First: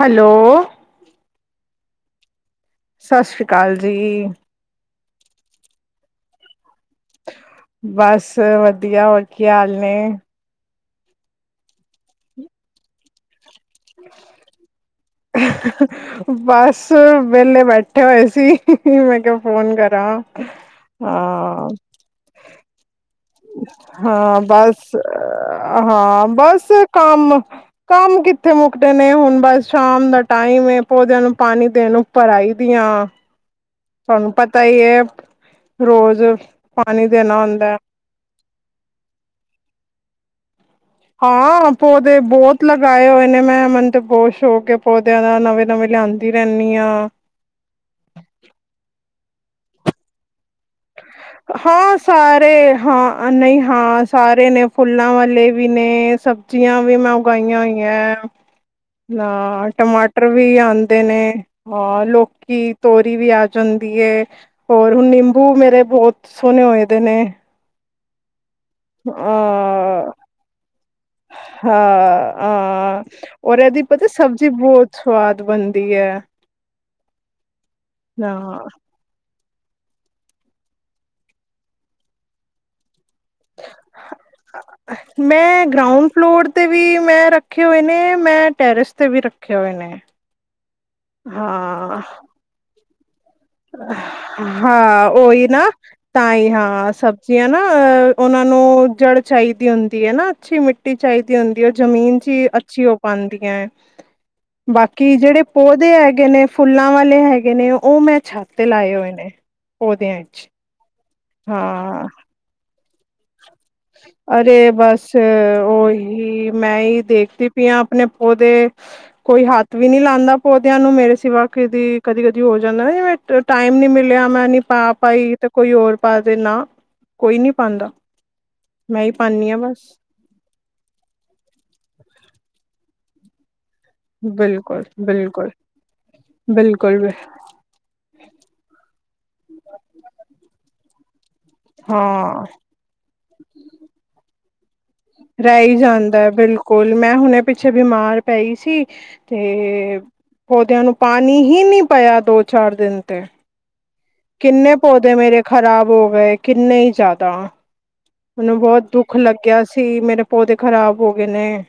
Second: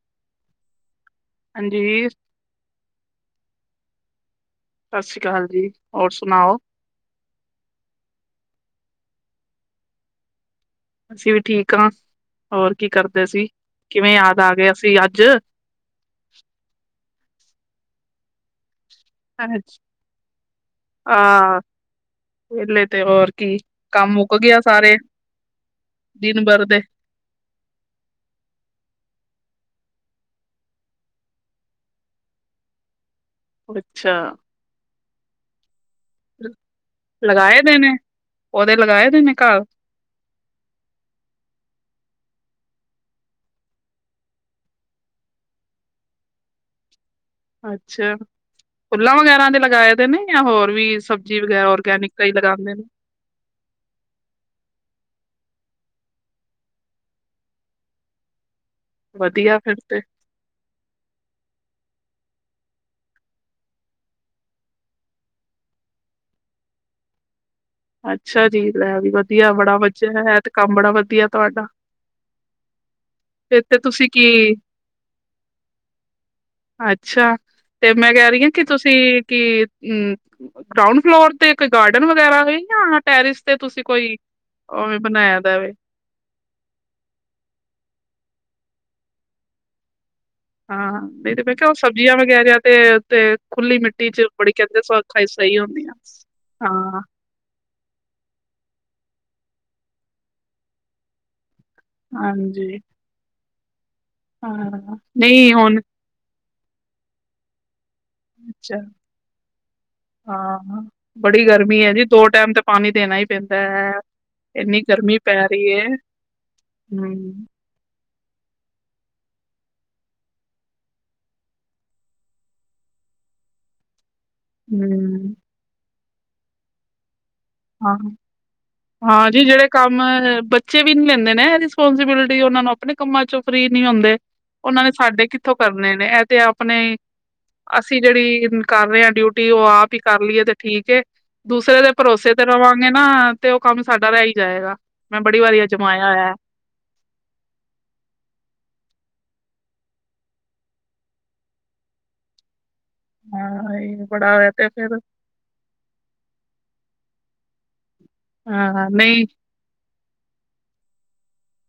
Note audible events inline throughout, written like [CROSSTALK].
Hello. ਹਾਂਜੀ। ਸਤਿ ਸ਼੍ਰੀ ਅਕਾਲ ਜੀ। ਸਤਿ ਸ਼੍ਰੀ ਅਕਾਲ ਜੀ, ਹੋਰ ਸੁਣਾਓ। ਬਸ ਵਧੀਆ, ਹੋਰ ਕੀ ਹਾਲ ਨੇ? ਅਸੀਂ ਵੀ ਠੀਕ ਹਾਂ, ਹੋਰ ਕੀ ਕਰਦੇ ਸੀ, ਕਿਵੇਂ ਯਾਦ ਆ ਗਏ ਅਸੀਂ ਅੱਜ? ਹ ਬਸ ਵਿਹਲੇ ਬੈਠੇ ਹੋਏ ਸੀ, ਮੈਂ। ਫੋਨ ਕਰ ਹਾਂ। ਇਲ ਹੋਰ। ਕੀ ਕੰਮ ਮੁੱਕ ਹਾਂ ਗਿਆ ਬਸ, ਸਾਰੇ ਹਾਂ ਦਿਨ ਭਰ ਬਸ ਦੇ। ਕੰਮ। ਕੰਮ ਕਿੱਥੇ ਮੁੱਕਦੇ ਨੇ, ਹੁਣ ਬਸ ਸ਼ਾਮ ਦਾ ਟਾਈਮ, ਪੌਦਿਆਂ ਨੂੰ, ਪਾਣੀ ਦੇਣ ਉਪਰ ਆਈ ਦੀਆਂ ਆ। ਅੱਛਾ। ਤੁਹਾਨੂੰ ਪਤਾ ਹੀ ਹੈ, ਰੋਜ਼ ਪਾਣੀ ਦੇਣਾ ਹੁੰਦਾ ਹੈ। ਪੋਦੇਂ ਲਗਾਏ ਦੇ ਨੇ ਘਰ? ਹਾਂ ਪੌਦੇ ਬਹੁਤ ਲਗਾਏ ਹੋਏ ਨੇ ਮੈਂ, ਮਨਤੇ ਬਹੁਤ ਸੋਕ ਹੈ ਪੌਦਿਆਂ ਦਾ, ਨਵੇਂ ਨਵੇਂ ਲਿਆਂਦੇ ਦੀ ਰੈਨੀਆਂ। ਅੱਛਾ, ਫੁੱਲਾਂ ਵਗੈਰਾ ਦੇ ਲਗਾਏ ਤੇ ਨੇ? ਜਾਂ ਹੋਰ ਵੀ ਸਬਜ਼ੀ ਵਗੈਰਾ, ਹਾਂ ਔਰਗੈਨਿਕ ਕਈ ਸਾਰੇ ਲਗਾਉਂਦੇ ਨੇ। ਹਾਂ ਨਹੀਂ ਹਾਂ ਸਾਰੇ ਨੇ, ਫੁੱਲਾਂ ਵਾਲੇ ਵੀ ਨੇ, ਸਬਜ਼ੀਆਂ ਵੀ ਮੈਂ ਉਗਾਈਆਂ ਹੋਈਆਂ। ਵਧੀਆ ਨਾ ਫਿਰ ਟਮਾਟੋ ਤੇ, ਟਮਟਰ ਵੀ ਆਉਂਦੇ ਨੇ, ਹਾਂ ਲੋਕੀ-ਤੋਰੀ ਵੀ ਆ ਜਾਂਦੀ ਹੋਰ ਹੁਣ, ਨਿੰਬੂ ਮੇਰੇ ਬਹੁਤ ਸੋਹਣੇ ਹੋਏ ਦੇ ਨੇ। ਅੱਛਾ ਜੀ ਲੈ ਵੀ ਵਧੀਆ ਬੜਾ ਵਧੀਆ ਹਹ, ਹੈ ਤੇ ਕੰਮ ਬੜਾ ਵਧੀਆ ਤੁਹਾਡਾ। ਹਾਂ, ਹਹ ਔਰ ਫਿਰ ਤੇ ਇਹਦੀ ਪਤਾ, ਤੁਸੀਂ ਕੀ ਸਬਜ਼ੀ ਬਹੁਤ ਸਵਾਦ ਬਣਦੀ ਏ। ਅੱਛਾ, ਤੇ ਮੈਂ ਕਹ ਰਹੀ ਹਾਂ ਕਿ, ਤੁਸੀਂ ਕੀ ਹਮ, ਗਰਾਉਂਡ ਫਲੋਰ ਤੇ ਇੱਕ ਗਾਰਡਨ ਵਗੈਰਾ ਹੈ, ਜਾਂ ਟੈਰਿਸ ਤੇ ਤੁਸੀਂ ਕੋਈ, ਓਵੇ ਬਣਾਇਆ ਦਾ ਮੈਂ ਵੇ? ਗਰਾਊਂਡ ਫਲੋਰ ਤੇ ਵੀ ਮੈਂ ਰੱਖੇ ਹੋਏ ਨੇ, ਮੈਂ ਟੈਰਸ ਤੇ ਵੀ ਰੱਖੇ ਹੋਏ ਨੇ। ਹਾਂ, ਨਹੀਂ ਤੇ ਮੈਂ ਕਿਹਾ, ਉਹ ਹਾਂ ਸਬਜ਼ੀਆਂ ਵਗੈਰਾਿਆ ਤੇ ਤੇ, ਖੁੱਲੀ ਮਿੱਟੀ 'ਚ, ਬੜੀ ਹਾਂ ਕਹਿੰਦੇ ਸਹੀ ਹੁੰਦੀਆ, ਹਾਂ। ਜੇ ਹੈ, ਉਹਨਾਂ ਨੂੰ ਜੜ ਚਾਹੀਦੀ ਹੁੰਦੀ ਹੈ ਨਾ, ਅੱਛੀ ਮਿੱਟੀ ਮਿਟੀ ਚਾਹੀਦੀ ਹੁੰਦੀ ਹੈ, ਉਹ ਜ਼ਮੀਨ 'ਚ ਹਾਂਜੀ ਅੱਛੀ ਹੋ ਪਾਉਂਦੀ ਹੈ। ਹਾਂ ਬਾਕੀ, ਜਿਹੜੇ ਨਹੀਂ ਹੁਣ ਪੌਦੇ ਹੈਗੇ ਨੇ ਫੁੱਲਾਂ ਵਾਲੇ ਹੈਗੇ ਨੇ, ਉਹ ਮੈਂ ਛੱਤ ਅੱਛਾ ਲਾਏ ਹੋਏ ਨੇ, ਪੌਦਿਆਂ 'ਚ। ਹਾਂ ਬੜੀ ਗਰਮੀ ਹੈ ਜੀ, ਦੋ ਟਾਈਮ ਤੇ ਪਾਣੀ ਦੇਣਾ ਹੀ ਪੈਂਦਾ ਹੈ। ਅਰੇ ਇੰਨੀ ਬਸ, ਗਰਮੀ ਪੈ ਰਹੀ ਹੈ ਉਹੀ ਮੈਂ ਹੀ ਹਮ ਦੇਖਦੀ ਪਈ ਆਂ, ਆਪਣੇ ਪੌਦੇ ਕੋਈ ਹੱਥ ਵੀ ਨੀ ਲਾਉਂਦਾ, ਪੌਦਿਆਂ ਨੂੰ ਮੇਰੇ ਸਿਵਾ ਕਦੀ, ਕਦੀ-ਕਦੀ ਹੋ ਜਾਂਦਾ ਨਾ, ਜਿਵੇਂ ਟਾਈਮ ਨੀ ਮਿਲਿਆ ਮੈਂ ਨੀ ਪਾ ਹਮ ਪਾਈ, ਤੇ ਕੋਈ ਹੋਰ ਪਾ ਦੇ, ਨਾ, ਕੋਈ ਨੀ ਪਾਉਂਦਾ। ਹਾਂ ਹਾਂ ਜੀ ਜਿਹੜੇ ਕੰਮ, ਬੱਚੇ ਵੀ ਨੀ ਲੈਂਦੇ ਨੇ ਰਿਸਪੋਂਸੀਬਿਲਿਟੀ, ਉਹਨਾਂ ਨੂੰ ਆਪਣੇ ਕੰਮਾਂ 'ਚੋਂ ਫਰੀ ਨਹੀਂ ਹੁੰਦੇ, ਉਹਨਾਂ ਬਿਲਕੁਲ ਨੇ ਸਾਡੇ ਬਿਲਕੁਲ ਕਿੱਥੋਂ ਕਰਨੇ ਨੇ। ਇਹ ਤੇ ਆਪਣੇ ਬਿਲਕੁਲ ਬਿ- ਅਸੀਂ ਜਿਹੜੀ ਕਰ ਰਹੇ ਹਾਂ ਡਿਊਟੀ, ਉਹ ਆਪ ਹੀ ਕਰ ਲਈਏ ਤੇ ਠੀਕ ਏ, ਦੂਸਰੇ ਦੇ ਭਰੋਸੇ ਹਾਂ ਰਵਾਗੇ ਨਾ, ਤੇ ਉਹ ਕੰਮ ਸਾਡਾ ਰਹਿ ਹੀ ਜਾਏਗਾ। ਮੈਂ ਬੜੀ ਵਾਰੀ ਰਹਿ ਹੀ ਅਜਮਾਇਆ ਹੋਇਆ ਜਾਂਦਾ, ਬਿਲਕੁ ਕੁਲ, ਮੈਂ ਹੁਣੇ ਪਿੱਛੇ ਬਿਮਾਰ ਪਈ ਸੀ, ਤੇ ਪੌਦਿਆਂ ਨੂੰ ਪਾਣੀ ਹੀ ਨਹੀਂ ਪਇਆ, ਦੋ-ਚਾਰ ਦਿਨ ਤੇ ਹਾਂ, ਇਹ ਬੜਾ ਹੋਇਆ ਤੇ ਕਿੰਨੇ ਫਿਰ ਪੌਦੇ ਮੇਰੇ ਖ਼ਰਾਬ ਹੋ ਗਏ, ਕਿੰਨੇ ਹੀ ਜ਼ਿਆਦਾ। ਮੈਨੂੰ ਬਹੁਤ ਹਾਂ ਦੁੱਖ ਨਹੀਂ ਲੱਗਿਆ ਸੀ, ਮੇਰੇ ਪੌਦੇ, ਖ਼ਰਾਬ ਹੋ ਗਏ ਨੇ।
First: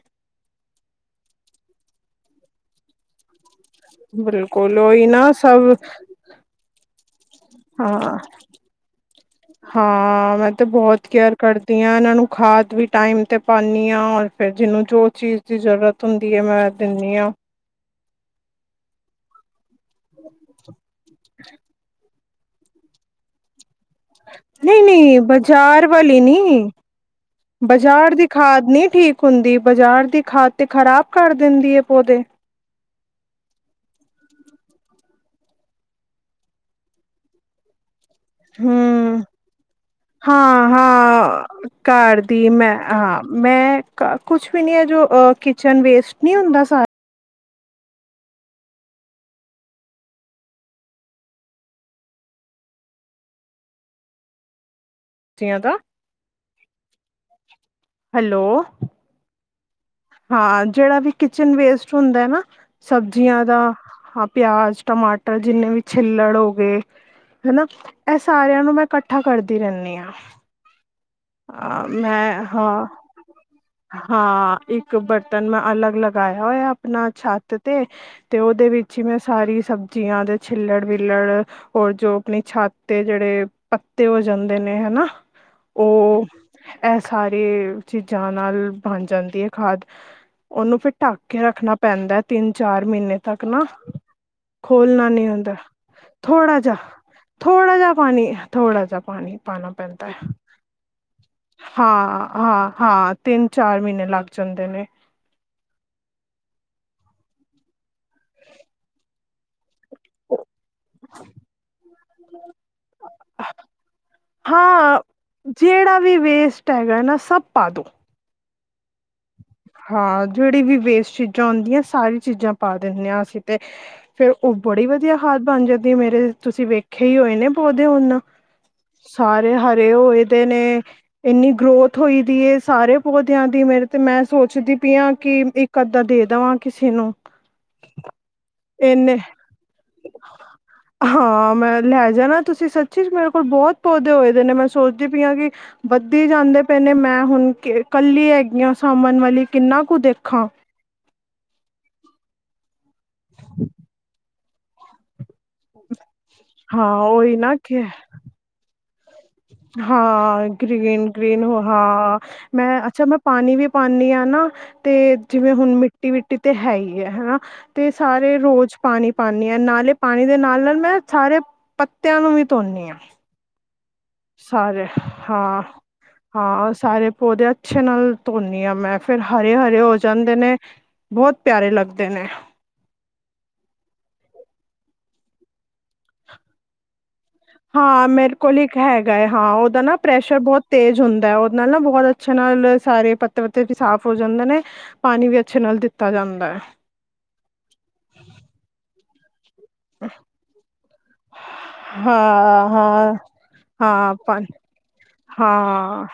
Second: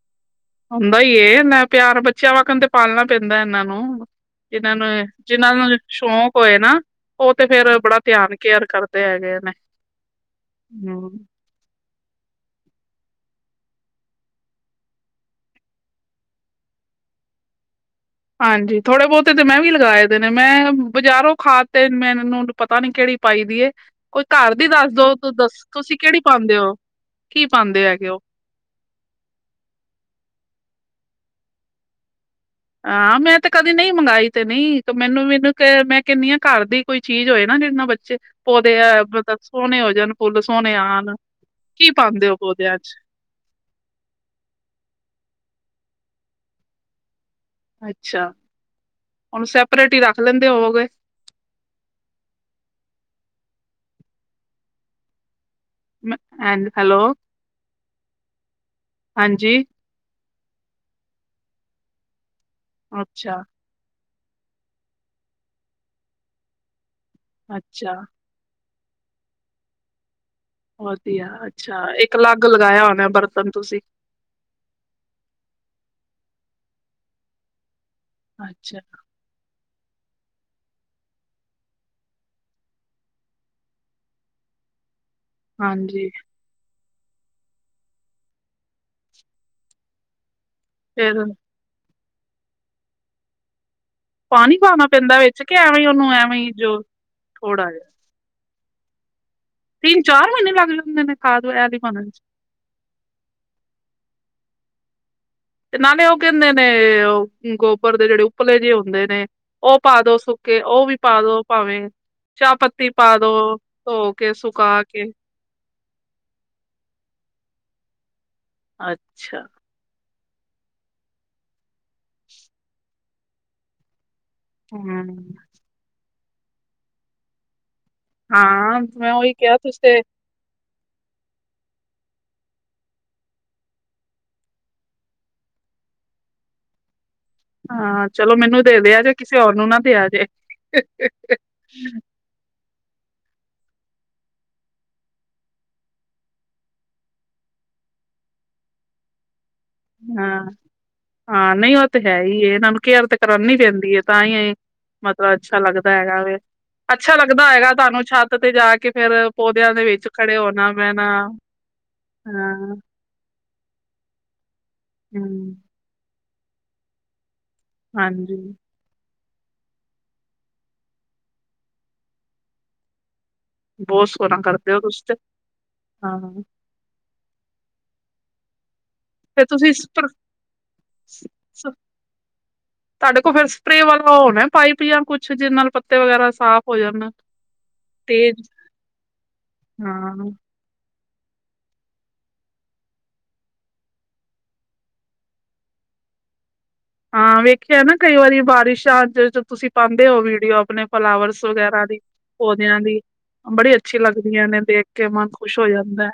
ਹੁੰਦਾ ਈ ਏ, ਇਨਾਂ ਪਿਆਰ, ਬੱਚਿਆਂ ਵਕਨ ਤੇ ਪਾਲਣਾ ਪੈਂਦਾ ਇੰਨਾਂਨ ਜਿਹਨਾਂ ਬਿਲਕੁਲ ਉਹੀ ਨਾ ਨੂੰ, ਸਭ ਇਹ ਸ਼ੌਕ ਹੋਏ ਨਾ ਉਹ ਤੇ ਫੇਰ ਬੜਾ ਹਾਂ ਧਿਆਨ, ਕੇਅਰ ਕਰਦੇ ਹੈਗੇ ਨੇ, ਹਾਂ ਮੈਂ ਤੇ ਬਹੁਤ ਹਮ। ਕੇਅਰ ਕਰਦੀ ਹਾਂ, ਇਹਨਾਂ ਨੂੰ ਖਾਦ ਵੀ ਟਾਈਮ ਤੇ ਪਾਉਂਦੀ ਹਾਂ, ਔਰ ਫਿਰ ਜਿਹਨੂੰ, ਜੋ ਚੀਜ਼ ਜ਼ਰੂਰਤ ਹੁੰਦੀ ਹੈ, ਮੈਂ ਦਿੰਦੀ ਹਾਂ। ਹਾਂਜੀ, ਥੋੜੇ ਬਹੁਤੇ ਤੇ ਮੈਂ ਵੀ ਲਗਾਏ ਦੇ ਨੇ, ਮੈਂ ਬਜ਼ਾਰੋਂ ਖਾਦ ਤੇ, ਮੈਂ ਇਹ ਨੂੰ ਪਤਾ ਨੀ, ਕਿਹੜੀ ਪਾਈ ਦੀ ਏ ਕੋਈ ਘਰ ਦੀ ਨਹੀਂ ਦੱਸ ਨਹੀਂ ਦੋ ਦੱਸ, ਬਾਜ਼ਾਰ ਤੁਸੀਂ ਵਾਲੀ ਕਿਹੜੀ ਪਾਉਦੇ ਨੀ ਹੋ, ਕੀ ਪਾਉਂਦੇ ਹੈਗੇ ਬਾਜ਼ਾਰ ਓ? ਦੀ ਖਾਦ ਨੀ ਠੀਕ ਹੁੰਦੀ ਬਜ਼ਾਰ ਦੀ ਖਾਦ ਤੇ, ਖ਼ਰਾਬ ਕਰ ਦਿੰਦੀ ਐ ਪੌਦੇ ਹਾਂ ਮੈਂ ਤੇ ਕਦੀ ਨਹੀਂ ਮੰਗਾਈ ਤੇ ਨਈ, ਮੈਨੂੰ ਮੈਨੂੰ ਮੈਂ ਕਹਿਨੀ ਆ ਘਰ ਦੀ ਕੋਈ ਚੀਜ਼ ਹੋਏ ਨਾ ਜਿੰਨਾ ਬੱਚੇ ਪੌਦੇ ਆ ਹਮ ਮਤਲਬ ਸੋਹਣੇ ਹੋ ਜਾਣ ਫੁੱਲ ਹਾਂ ਸੋਹਣੇ ਆਣ, ਹਾਂ ਕੀ ਘਰ ਪਾਦੇ ਔ ਦੀ ਮੈਂ ਪੌਦਿਆਂ ਚ਼। ਹਾਂ ਮੈਂ ਕੁਛ ਵੀ ਨੀ ਜੋ ਕਿਚਨ ਵੇਸਟ ਨੀ ਹੁੰਦਾ ਸਾਰਾ। ਅੱਛਾ, ਉਹਨੂੰ ਸੈਪਰੇਟ ਈ ਰੱਖ ਲੈਂਦੇ ਹੋਵੋਗੇ। [UNINTELLIGIBLE] ਦਾ ਹੈਲੋ, ਹੈਲੋ ਹਾਂਜੀ। ਹਾਂ ਜਿਹੜਾ ਵੀ ਕਿਚਨ ਵੇਸਟ ਹੁੰਦਾ ਐ ਨਾ ਅੱਛਾ ਸਬਜ਼ੀਆਂ ਦਾ, ਹਾਂ ਪਿਆਜ। ਟਮਾਟਰ ਜਿੰਨੇ ਵੀ ਛਿੱਲੜ ਹੋ ਗਏ, ਅੱਛਾ ਹਨਾ। ਸਾਰਿਆਂ ਨੂੰ ਮੈਂ ਇਕੱਠਾ ਕਰਦੀ ਰਹਿੰਦੀ ਆ। ਵਧੀਆ, ਅੱਛਾ ਇੱਕ ਅਲੱਗ ਲਗਾਇਆ ਹਾਂ ਹੋਣਾ ਬਰਤਨ ਤੁਸੀਂ। ਹਾਂ, ਇੱਕ ਬਰਤਨ ਮੈਂ ਅਲੱਗ ਲਗਾਇਆ ਹੋਇਆ ਆਪਣਾ ਛੱਤ ਤੇ ਤੇ ਉਹਦੇ ਅੱਛਾ ਵਿੱਚ ਈ ਮੈਂ ਸਾਰੀ ਸਬਜ਼ੀਆਂ ਦੇ ਛਿੱਲੜ ਵਿਲੜ ਹੋਰ ਜੋ, ਆਪਣੀ ਛੱਤ ਤੇ ਜਿਹੜੇ ਪੱਤੇ ਹੋ ਜਾਂਦੇ ਨੇ ਹਨਾ। ਹਾਂਜੀ, ਉਹ ਇਹ ਸਾਰੇ ਚੀਜ਼ਾਂ ਨਾਲ ਬਣ ਜਾਂਦੀ ਐ ਖਾਦ, ਉਹਨੂੰ ਫਿਰ, ਢੱਕ ਫੇਰ ਕੇ ਰੱਖਣਾ ਪੈਂਦਾ ਤਿੰਨ ਚਾਰ ਮਹੀਨੇ ਤੱਕ ਨਾ। ਪਾਣੀ ਪਾਉਣਾ ਖੋਲਣਾ ਪੈਂਦਾ ਨੀ ਵਿੱਚ ਆਦਾ, ਕਿ ਐਵੇਂ ਉਹਨੂੰ ਐਵੇਂ ਹੀ ਥੋੜਾ ਜਾ ਜੋ ਥੋੜਾ ਜਾ। ਪਾਣੀ ਥੋੜਾ ਜਾ ਪਾਣੀ ਤੀਨ-ਚਾਰ ਮਹੀਨੇ ਲਗ ਜਾਂਦੇ ਨੇ? ਖਾਦ ਐਲੀ ਬਣਨ ਚ ਹਾਂ-ਹਾਂ-ਹਾਂ ਤਿੰਨ ਚਾਰ ਮਹੀਨੇ ਲੱਗ ਜਾਂਦੇ ਨੇ। ਤੇ ਨਾਲੇ ਉਹ ਕਹਿੰਦੇ ਨੇ, ਗੋਬਰ ਦੇ ਜਿਹੜੇ ਉੱਪਲੇ ਜੇ ਹੁੰਦੇ ਨੇ ਉਹ ਪਾ ਦੋ ਸੁੱਕੇ ਉਹ ਵੀ ਪਾਦੋ ਭਾਵੇਂ, ਚਾਹ ਪੱਤੀ ਪਾਦੋ ਧੋ ਕੇ ਸੁਕਾ ਹਾਂ ਕੇ। ਜਿਹੜਾ ਵੀ ਵੇਸਟ ਹੈਗਾ ਨਾ, ਸਭ ਪਾ ਦਉ। ਅੱਛਾ। ਹਾਂ ਜਿਹੜੀ ਵੀ ਵੇਸਟ ਚੀਜ਼ਾਂ ਹੁੰਦੀਆਂ, ਸਾਰੀ ਚੀਜ਼ਾਂ ਪਾ ਦਿਨੇ ਆ ਅਸੀਂ ਤੇ। ਫੇਰ ਉਹ ਬੜੀ ਵਧੀਆ ਹਮ ਖਾਦ ਬਣ ਜਾਂਦੀ ਮੇਰੇ ਤੁਸੀਂ ਵੇਖੇ ਈ ਹੋਏ ਨੇ ਪੌਦੇ ਹੁਣ। ਹਾਂ ਮੈਂ ਉਹੀ ਸਾਰੇ ਕਿਹਾ ਤੁਸੀਂ ਹਰੇ ਹੋਏ ਤੇ ਨੇ, ਇੰਨੀ ਗਰੋਥ ਹੋਈ ਦੀ ਸਾਰੇ ਪੌਦਿਆਂ ਦੀ ਮੇਰੇ ਤੇ ਮੈਂ ਸੋਚਦੀ ਪਈ ਆ ਕਿ, ਇੱਕ ਅੱਧਾ ਦੇ ਦੇਵਾਂ ਕਿਸੇ ਨੂੰ। ਹਾਂ ਚਲੋ, ਮੈਨੂੰ ਦਿਆ ਜੇ ਇੰਨੇ ਕਿਸੇ ਹੋਰ ਨੂੰ ਨਾ ਦੇਆ ਜੇ। ਹਾਂ, ਮੈਂ ਲੈ ਜਾਣਾ ਤੁਸੀਂ ਸ ਚੀਜ ਮੇਰੇ ਕੋਲ ਬੋਤ ਪੌਦੇ ਹੋਏ ਦੇ ਨੇ, ਮੈਂ ਸੋਚਦੀ ਪਈ ਆ ਕਿ ਵੱਧੀ ਜਾਂਦੇ ਪਏ ਨੇ, ਮੈਂ ਹੁਣ ਕੱਲੀ ਹੈਗੀ ਆ ਸਾਮਣ ਵਾਲੀ ਕਿੰਨਾ ਕੁ ਹਾਂ ਦੇਖਾਂ। ਹਾਂ, ਨਹੀਂ ਉਹ ਤੇ ਹੈ ਈ ਐ ਇਹਨਾਂ ਨੂੰ ਕੇਅਰ ਤੇ ਕਰਾਨੀ ਪੈਂਦੀ ਐ, ਤਾਂਈ ਐ ਮਤਲਬ ਅੱਛਾ ਲੱਗਦਾ ਹੈਗਾ ਵੇ, ਹਾਂ ਅੱਛਾ ਉਹੀ ਲੱਗਦਾ ਨਾ ਹੋਏਗਾ ਕਿ ਤੁਹਾਨੂੰ ਛੱਤ ਤੇ ਜਾ ਕੇ ਫੇਰ? ਪੌਦਿਆਂ ਦੇ ਵਿੱਚ ਖੜੇ ਹਾਂ ਹੋਣਾ ਬਹਿਣਾ ਗ੍ਰੀਨ-ਗ੍ਰੀਨ ਹੋਰ ਹਾਂ, ਹਾਂ ਮੈਂ ਅੱਛਾ ਮੈਂ ਪਾਣੀ ਵੀ ਪਾਨੀ ਆ ਨਾ ਤੇ, ਜਿਵੇਂ ਹਮ ਹੁਣ ਮਿੱਟੀ-ਵਿੱਟੀ ਤੇ ਹੈ ਈ ਐ ਹਨਾ? ਤੇ ਹਾਂਜੀ ਸਾਰੇ ਰੋਜ਼ ਪਾਣੀ ਪਾਨੀ ਆ, ਨਾਲੇ ਪਾਣੀ ਦੇ ਨਾਲ-ਨਾਲ ਮੈਂ ਸਾਰੇ ਪੱਤਿਆਂ ਨੂੰ ਵੀ ਧੋਂਨੀ ਆ। ਬੋਸ ਸਾਰੇ ਹਾਂ, ਹਾਂ ਸਾਰੇ ਪੌਦੇ ਅੱਛੇ ਨਾਲ ਧੋਂਨੀ ਆ ਮੈਂ। ਫਿਰ ਫੇਰ ਤੁਸੀਂ ਹਰੇ-ਹਰੇ ਹੋ ਸਪਰ ਜਾਂਦੇ ਨੇ, ਬੋਤ ਪਿਆਰੇ ਲੱਗਦੇ ਨੇ। ਤੁਹਾਡੇ ਕੋਲ ਫਿਰ ਸਪਰੇ ਵਾਲਾ ਉਹ ਹੋਣਾ ਪਾਈਪ ਜਾਂ ਕੁਛ, ਜਿਹਦੇ ਨਾਲ ਪੱਤੇ ਵਗੈਰਾ ਸਾਫ਼ ਹੋ ਜਾਣ। ਹਾਂ, ਮੇਰੇ ਤੇਜ਼ ਕੋਲ ਇੱਕ ਹੈਗਾ। ਹਾਂ, ਉਹਦਾ ਨਾ ਹਾਂ ਪ੍ਰੈਸ਼ਰ ਬਹੁਤ ਤੇਜ਼ ਹੁੰਦਾ ਹੈ। ਉਹਦੇ ਨਾਲ ਨਾ ਬਹੁਤ ਅੱਛੇ ਨਾਲ ਸਾਰੇ ਪੱਤੇ ਪੱਤੇ ਵੀ ਸਾਫ਼ ਹੋ ਜਾਂਦੇ ਨੇ। ਪਾਣੀ ਵੀ ਅੱਛੇ ਨਾਲ ਦਿੱਤਾ ਜਾਂਦਾ ਹੈ। ਹਾਂ, ਵੇਖਿਆ ਨਾ ਕਈ ਵਾਰੀ ਬਾਰਿਸ਼ ਆਜੇ ਤੇ ਤੁਸੀਂ ਪਾਂਦੇ ਹੋ ਵੀਡੀਓ, ਆਪਣੇ ਫਲਾਵਰਸ ਵਗੈਰਾ ਦੀ ਹਾਂ ਪੌਦਿਆਂ ਦੀ ਹਾਂ ਬੜੀ ਅੱਛੀ ਹਾਂ ਪੰ ਲੱਗਦੀਆਂ ਨੇ ਦੇਖ ਕੇ, ਮਨ ਖੁਸ਼ ਹੋ ਹਾਂ ਜਾਂਦਾ ਹੈ।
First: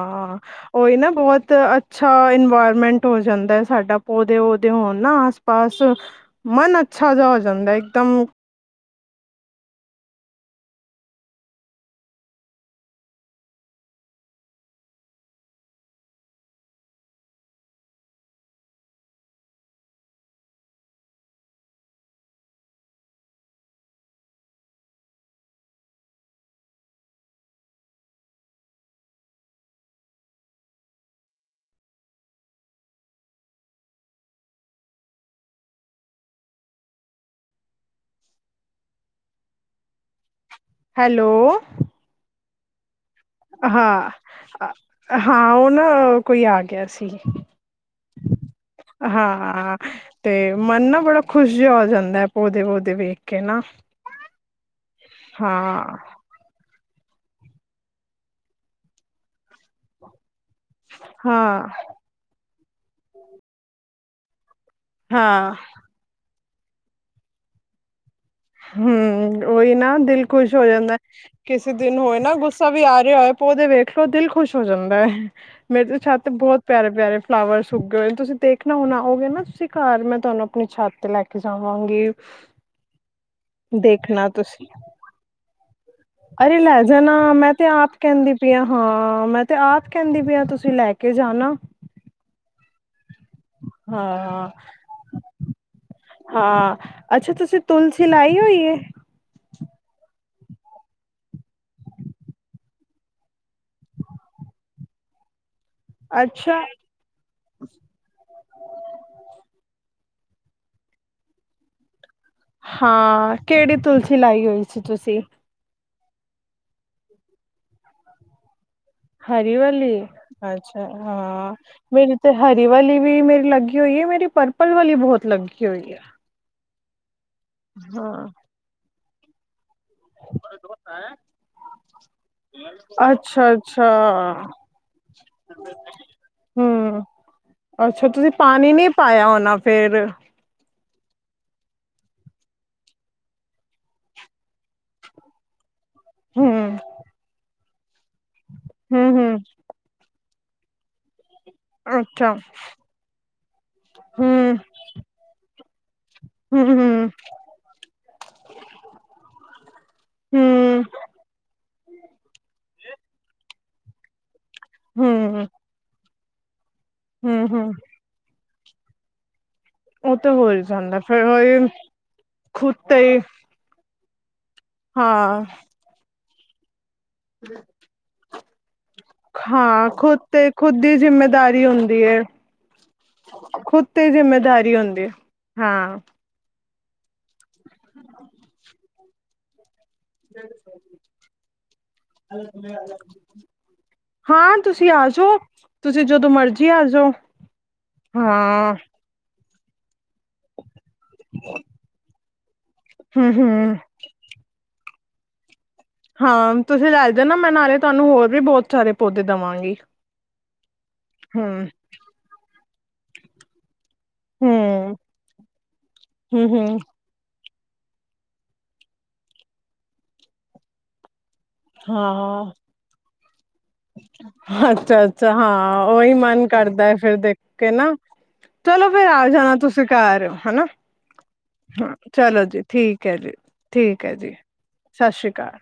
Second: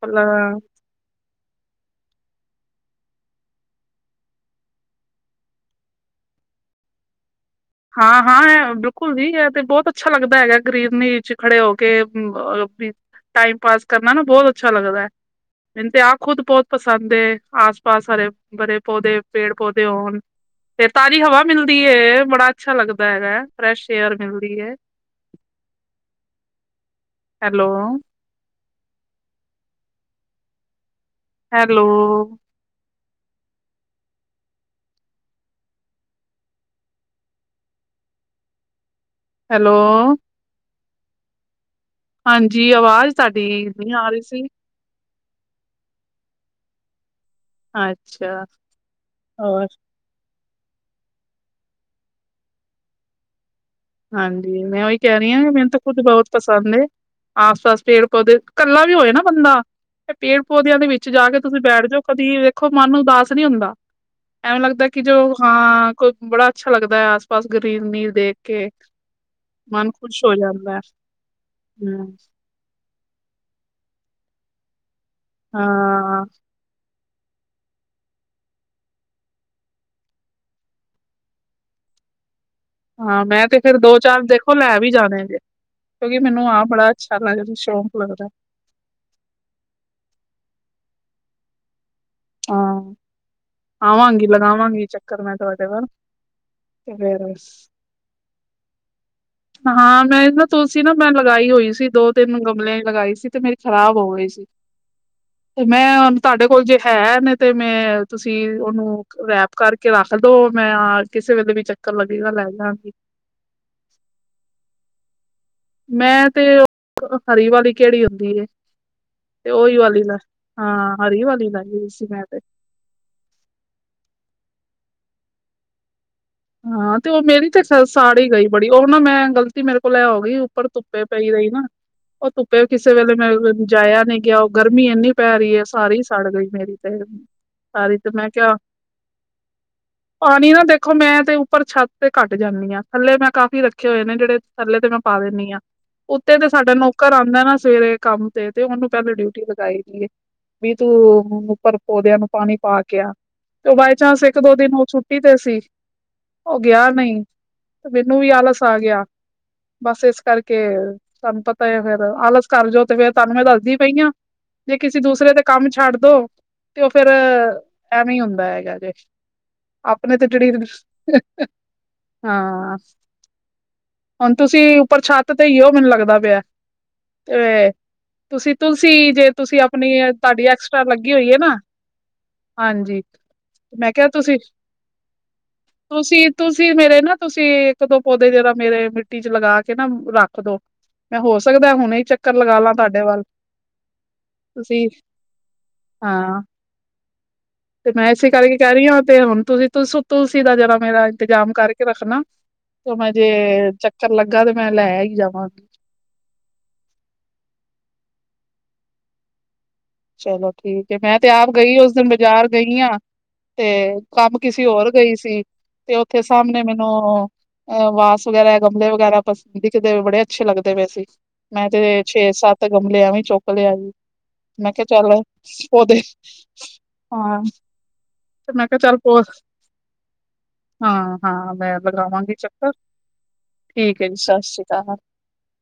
ਪਲ ਉਹੀ ਨਾ ਬਹੁਤ ਅੱਛਾ ਇਨਵਾਇਰਮੈਂਟ ਹੋ ਜਾਂਦਾ ਸਾਡਾ ਪੌਦੇ -ਪੌਦੇ ਹੋਣ ਨਾ ਆਸ-ਪਾਸ। ਮਨ ਅੱਛਾ ਜਿਹਾ ਹੋ ਜਾਂਦਾ ਏ। ਹਾਂ-ਹਾਂ ਘੁੱਲਦੀ ਹੈ ਤੇ, ਬਹੁਤ ਅੱਛਾ ਲੱਗਦਾ ਹੈਗਾ ਗ੍ਰੀਨਰੀ'ਚ ਖੜੇ ਹੋ ਕੇ। ਟਾਈਮ ਪਾਸ ਕਰਨਾ ਨਾ ਬੋਤ ਅੱਛਾ ਲੱਗਦਾ। ਮੈਨੂੰ ਤੇ ਆਪ ਖੁਦ ਬੋਤ ਪਸੰਦ ਏ, ਆਸ ਪਾਸ ਸਾਰੇ ਬੜੇ ਪੌਦੇ, ਪੇੜ-ਪੌਦੇ ਹੋਣ ਫੇਰ ਤਾਜ਼ੀ ਹਵਾ ਮਿਲਦੀ ਹੈ। ਬੜਾ ਅੱਛਾ ਲੱਗਦਾ ਹੈਗਾ, ਫਰੈਸ਼ ਏਅਰ ਮਿਲਦੀ ਹੈ। ਹੈਲੋ ਹੈਲੋ ਹੈਲੋ ਹੈਲੋ ਹਾਂਜੀ, ਆਵਾਜ਼ ਤੁਹਾਡੀ ਨਹੀਂ ਆ ਹਾਂ, ਰਹੀ ਸੀ ਹਾਂ ਉਹ ਨਾ ਕੋਈ ਆ ਗਿਆ ਸੀ। ਅੱਛਾ ਹੋਰ ਹਾਂ, ਤੇ ਮਨ ਨਾ ਬੜਾ ਖੁਸ਼ ਜਿਹਾ ਹੋ ਜਾਂਦਾ ਹੈ, ਪੌਦੇ-ਪੌਦੇ ਵੇਖ ਕੇ ਨਾ। ਹਾਂਜੀ, ਮੈਂ ਉਹੀ ਕਹਿ ਰਹੀ ਹਾਂ। ਮੈਨੂੰ ਤਾਂ ਖੁਦ ਬਹੁਤ ਪਸੰਦ ਏ ਆਸ ਪਾਸ ਪੇੜ ਪੌਦੇ ਇਕੱਲਾ ਵੀ ਹੋਏ ਨਾ ਬੰਦਾ ਤੇ ਪੇੜ ਪੌਦਿਆਂ ਦੇ ਵਿੱਚ ਜਾ ਕੇ ਤੁਸੀਂ ਹਾਂ ਬੈਠ ਜਾਓ ਕਦੀ ਦੇਖੋ ਮਨ ਨੂੰ ਉਦਾਸ ਨਹੀਂ ਹੁੰਦਾ ਐਵੇਂ ਲੱਗਦਾ ਕਿ ਜੋ ਹਾਂ ਕੋਈ ਬੜਾ ਅੱਛਾ ਲੱਗਦਾ ਹੈ ਆਸ ਪਾਸ ਗਰੀਨ ਰੀਦੇ ਦੇਖ ਕੇ ਹਮ ਉਹੀ ਨਾ ਦਿਲ ਖੁਸ਼ ਹੋ ਜਾਂਦਾ ਕਿਸੇ ਦਿਨ ਹਮ ਹੋਏ ਨਾ ਗੁੱਸਾ ਵੀ ਆ ਰਿਹਾ ਹੋਏ ਪੋਦੇ ਵੇਖ ਲਓ ਦਿਲ ਖੁਸ਼ ਹੋ ਜਾਂਦਾ ਹੈ ਮੇਰੀ ਹਾਂ ਛੱਤ ਬਹੁਤ ਪਿਆਰੇ ਪਿਆਰੇ ਫਲਾਵਰਸ ਉਗੇ ਹੋਏ ਤੁਸੀਂ ਦੇਖਣਾ ਹੋਣ ਆਓਗੇ ਨਾ ਤੁਸੀਂ ਘਰ ਮੈਂ ਤੁਹਾਨੂੰ ਆਪਣੀ ਛੱਤ ਤੇ ਲੈ ਕੇ ਕੇ ਜਾਵਾਂਗੇ ਹਾਂ ਮੈਂ ਤੇ ਫੇਰ ਦੋ ਚਾਰ ਦੇਖੋ ਤੁਸੀਂ ਲੈ ਵੀ ਜਾਣੇਜੇ ਕਿਉਂਕਿ ਮੈਨੂੰ ਅਰੇ ਆਪ ਲੈ ਬੜਾ ਅੱਛਾ ਜਾਣਾ ਮੈਂ ਲੱਗਦਾ ਤੇ ਆਪ ਸ਼ੌਂਕ ਲੱਗਦਾ ਕਹਿੰਦੀ ਹਾਂ ਮੈਂ ਤੇ ਆਪ ਕਹਿੰਦੀ ਵੀ ਆ ਤੁਸੀਂ ਲੈ ਕੇ ਜਾਣਾ ਹਾਂ ਆਵਾਂਗੀ ਹਾਂ ਲਗਾ ਵਾਂਗੀ ਚੱਕਰ ਮੈਂ ਤੁਹਾਡੇ ਵਾਰ ਹਾਂ ਅੱਛਾ ਤੁਸੀਂ ਤੁਲਸੀ ਲਾਈ ਹੋਈਏ ਹਾਂ ਮੈਂ ਨਾ ਤੁਲਸੀ ਨਾ ਮੈਂ ਲਗਾਈ ਹੋਈ ਸੀ ਦੋ ਤਿੰਨ ਗਮਲਿਆਂ ਚ ਲਗਾਈ ਸੀ ਤੇ ਮੇਰੀ ਖ਼ਰਾਬ ਹੋ ਗਈ ਸੀ ਤੇ ਮੈਂ ਤੁਹਾਡੇ ਅੱਛਾ ਕੋਲ ਜੇ ਹੈ ਨੇ ਤੇ ਮੈਂ ਤੁਸੀਂ ਉਹਨੂੰ ਰੈਪ ਕਰਕੇ ਰੱਖਦੋ ਮੈਂ ਕਿਸੇ ਵੇਲੇ ਵੀ ਚਕਰ ਲੱਗੇਗਾ ਲੈ ਜਾਵਾਂਗੀ ਹਾਂ ਕਿਹੜੀ ਤੁਲਸੀ ਲਾਈ ਹੋਈ ਸੀ ਤੁਸੀਂ ਮੈਂ ਤੇ ਓ ਹਰੀ ਵਾਲੀ ਕਿਹੜੀ ਹੁੰਦੀ ਤੇ ਉਹੀ ਵਾਲੀ ਦਾ ਹਾਂ ਹਰੀ ਵਾਲੀ ਲਾਈ ਸੀ ਮੈਂ ਤੇ ਏ ਵਾਲੀ ਵੀ ਮੇਰੀ ਲੱਗੀ ਹੋਈ ਹੈ, ਮੇਰੀ ਪਰਪਲ ਵਾਲੀ ਬਹੁਤ ਲੱਗੀ ਹੋਈ ਏ। ਹਾਂ ਤੇ ਉਹ ਮੇਰੀ ਤੇ ਸਾੜ ਹੀ ਗਈ ਬੜੀ ਉਹ ਨਾ ਮੈਂ ਗਲਤੀ ਤੀ ਮੇਰੇ ਕੋਲ ਏ ਹੋ ਗਈ ਉੱਪਰ ਧੁੱਪੇ ਪਈ ਰਈ ਨਾ। ਉਹ ਧੁੱਪੇ ਕਿਸੇ ਵੇਲੇ ਅੱਛਾ ਮ ਅੱਛਾ ਜਾਇਆ ਨੀ ਗਿਆ ਉਹ ਗਰਮੀ ਇੰਨੀ ਪੈ ਰਹੀ ਹੈ ਸਾਰੀ ਸੜ ਗਈ ਮੇਰੀ ਤੇ ਹਮ ਸਾਰੀ ਅੱਛਾ ਤੇ ਮੈਂ ਤੁਸੀਂ ਕਿਹਾ ਪਾਣੀ ਨਹੀਂ ਪਾਇਆ ਹੋਣਾ ਫਿਰ ਪਾਣੀ ਨਾ ਦੇਖੋ ਮੈਂ ਤੇ ਉੱਪਰ ਛੱਤ ਤੇ ਘੱਟ ਜਾਂਦੀ ਹਾਂ ਥੱਲੇ ਮੈਂ ਕਾਫ਼ੀ ਰੱਖੇ ਹੋਏ ਨੇ ਜਿਹੜੇ ਥੱਲੇ ਤੇ ਮੈਂ ਪਾ ਦਿੰਦੀ ਹਾਂ। ਉੱਤੇ ਤੇ ਸਾਡਾ ਹਮ ਨੌਕਰ ਆਉਂਦਾ ਨਾ ਸਵੇਰੇ ਕੰਮ ਤੇ ਤੇ ਉਹਨੂੰ ਪਹਿਲੇ ਹਮ ਹਮ ਡਿਊਟੀ ਲਗਾਈ ਦੀਏ। ਬੀ ਤੂੰ ਓਹਨੂੰ ਉੱਪਰ ਪੌਦਿਆਂ ਨੂੰ ਅੱਛਾ ਪਾਣੀ ਪਾ ਕੇ ਆ ਤੇ ਉਹ ਬਾਈ ਚਾਂਸ ਇਕ ਦੋ ਹਮ ਦਿਨ ਉਹ ਛੁੱਟੀ ਤੇ ਸੀ। ਉਹ ਹਮ ਗਿਆ ਹਮ ਨਹੀਂ ਤੇ ਮੈਨੂੰ ਵੀ ਆਲਸ ਆ ਗਿਆ ਬਸ ਇਸ ਕਰਕੇ ਹਮ ਤੁਹਾਨੂੰ ਪਤਾ ਫਿਰ ਆਲਸ ਕਰ ਜੋੋ ਤੇ ਫਿਰ ਤੁਹਾਨੂੰ ਮੈਂ ਦੱਸਦੀ ਪਈ ਹਾਂ। ਜੇ ਕਿਸੇ ਦੂਸਰੇ ਦੇ ਹਮ ਕੰਮ ਛੱਡ ਦੋ ਤੇ ਉਹ ਫਿਰ ਹਮ ਹਮ ਐਵੇਂ ਹੀ ਹੁੰਦਾ ਹੈਗਾ ਜੇ ਉਹ ਆਪਣੇ ਤੇ ਤਾਂ ਹੋ ਜਿਹੜੀ ਹੀ ਜਾਂਦਾ ਫਿਰ ਉਹਹੀ ਹਾਂ ਖੁਦ ਤੇ ਹੀ ਹੁਣ ਤੁਸੀਂ ਉੱਪਰ ਛੱਤ ਹਾਂ ਤੇ ਹੀਓ ਮੈਨੂੰ ਲੱਗਦਾ ਪਿਆ ਤੇ ਤੁਸੀਂ ਤੁਲਸੀ ਜੇ ਹਾਂ ਆਪਣੀ ਖੁਦ ਤੁਹਾਡੀ ਤੇ ਖੁਦ ਐਕਸਟਰਾ ਦੀ ਲੱਗੀ ਹੋਈ ਹੈ ਨਾ। ਜਿੰਮੇਦਾਰੀ ਹੁੰਦੀ ਹੈ ਹਾਂਜੀ। ਖੁਦ ਮੈਂ ਕਿਹਾ ਤੇ ਤੁਸੀਂ ਜਿੰਮੇਦਾਰੀ ਹੁੰਦੀ ਹੈ। ਹਾਂ ਤੁਸੀਂ ਤੁਸੀਂ ਮੇਰੇ ਨਾ ਤੁਸੀਂ ਇੱਕ ਦੋ ਪੌਦੇ ਜਰਾ ਮਿੱਟੀ 'ਚ ਲਗਾ ਕੇ ਨਾ ਰੱਖ ਦੋ ਮੈਂ ਹੋ ਸਕਦਾ ਹੁਣੇ ਹੀ ਚੱਕਰ ਲਗਾ ਲਾ ਤੁਹਾਡੇ ਵੱਲ। ਹਾਂ। ਤੁਸੀਂ ਆ ਜਾਓ ਤੁਸੀਂ ਜਦੋਂ ਹਾਂ ਮਰਜ਼ੀ ਆ ਜਾਓ। ਤੇ ਮੈਂ ਇਸੇ ਕਰਕੇ ਕਹਿ ਰਹੀ ਹਾਂ ਤੇ ਹੁਣ ਤੁਸੀਂ ਤੁਸ ਤੁਲਸੀ ਦਾ ਜਰਾ ਮੇਰਾ ਇੰਤਜ਼ਾਮ ਕਰਕੇ ਰੱਖਣਾ ਭਾਵਾਂ ਜੇ ਹੂੰ ਹੂੰ ਚੱਕਰ ਲੱਗਾ ਤੇ ਮੈਂ ਲੈ ਹੀਈ ਜਾਵਾਂਗੀ। ਹਾਂ ਤੁਸੀਂ ਲੈ ਜਾਨਾ ਮੈਂ ਨਾਲੇ ਤੁਹਾਨੂੰ ਹੋਰ ਵੀ ਬਹੁਤ ਸਾਰੇ ਪੌਦੇ ਦੇਵਾਂਗੀ। ਚਲੋ ਠੀਕ ਹੈ ਮੈਂ ਤੇ ਹੂੰ ਆਪ ਗਈ ਉਸ ਦਿਨ ਬਾਜ਼ਾਰ ਗਈ ਹਾਂ। ਤੇ ਕੰਮ ਕਿਸੇ ਹੋਰ ਹੂੰ ਗਈ ਸੀ, ਤੇ ਓਥੇ ਹੂੰ ਸਮਣੇ ਹੂੰ ਮੈਨੂੰ ਅ ਵਾਸ ਵਗੈਰਾ ਗਮਲੇ ਵਗੈਰਾ ਪਸੰਦੀ ਕਿਦੇ ਬੜੇ ਅੱਛੇ ਲੱਗਦੇ ਪਏ ਸੀ। ਮੈਂ ਤੇ ਹਾਂ ਛੇ-ਸੱਤ ਗਮਲੇ ਆਂ ਵੀ ਚੁੱਕ ਲੈ ਆਈ। ਮੈਂ ਕਿਹਾ ਅੱਛਾ ਚੱਲ ਅੱਛਾ ਹਾਂ ਪੌਦੇ ਉਹੀ ਮਨ ਕਰਦਾ ਹੈ ਫਿਰ ਦੇਖ ਹਾਂ ਕੇ ਨਾ ਤੇ ਮੈਂ ਕਿਹਾ ਚਲੋ ਚੱਲ ਫਿਰ ਪ ਆ ਜਾਣਾ ਤੁਸੀਂ ਘਰ ਹਨਾ ਹਾਂ ਹਾਂ ਮੈਂ ਲਗਾਵਾਂਗੀ ਚਲੋ ਜੀ ਚੱਕਰ। ਹੈ ਜੀ ਠੀਕ ਠੀਕ ਹੈ ਜੀ ਸਤਿ ਸ਼੍ਰੀ ਅਕਾਲ। ਸਤਿ ਸ਼੍ਰੀ ਅਕਾਲ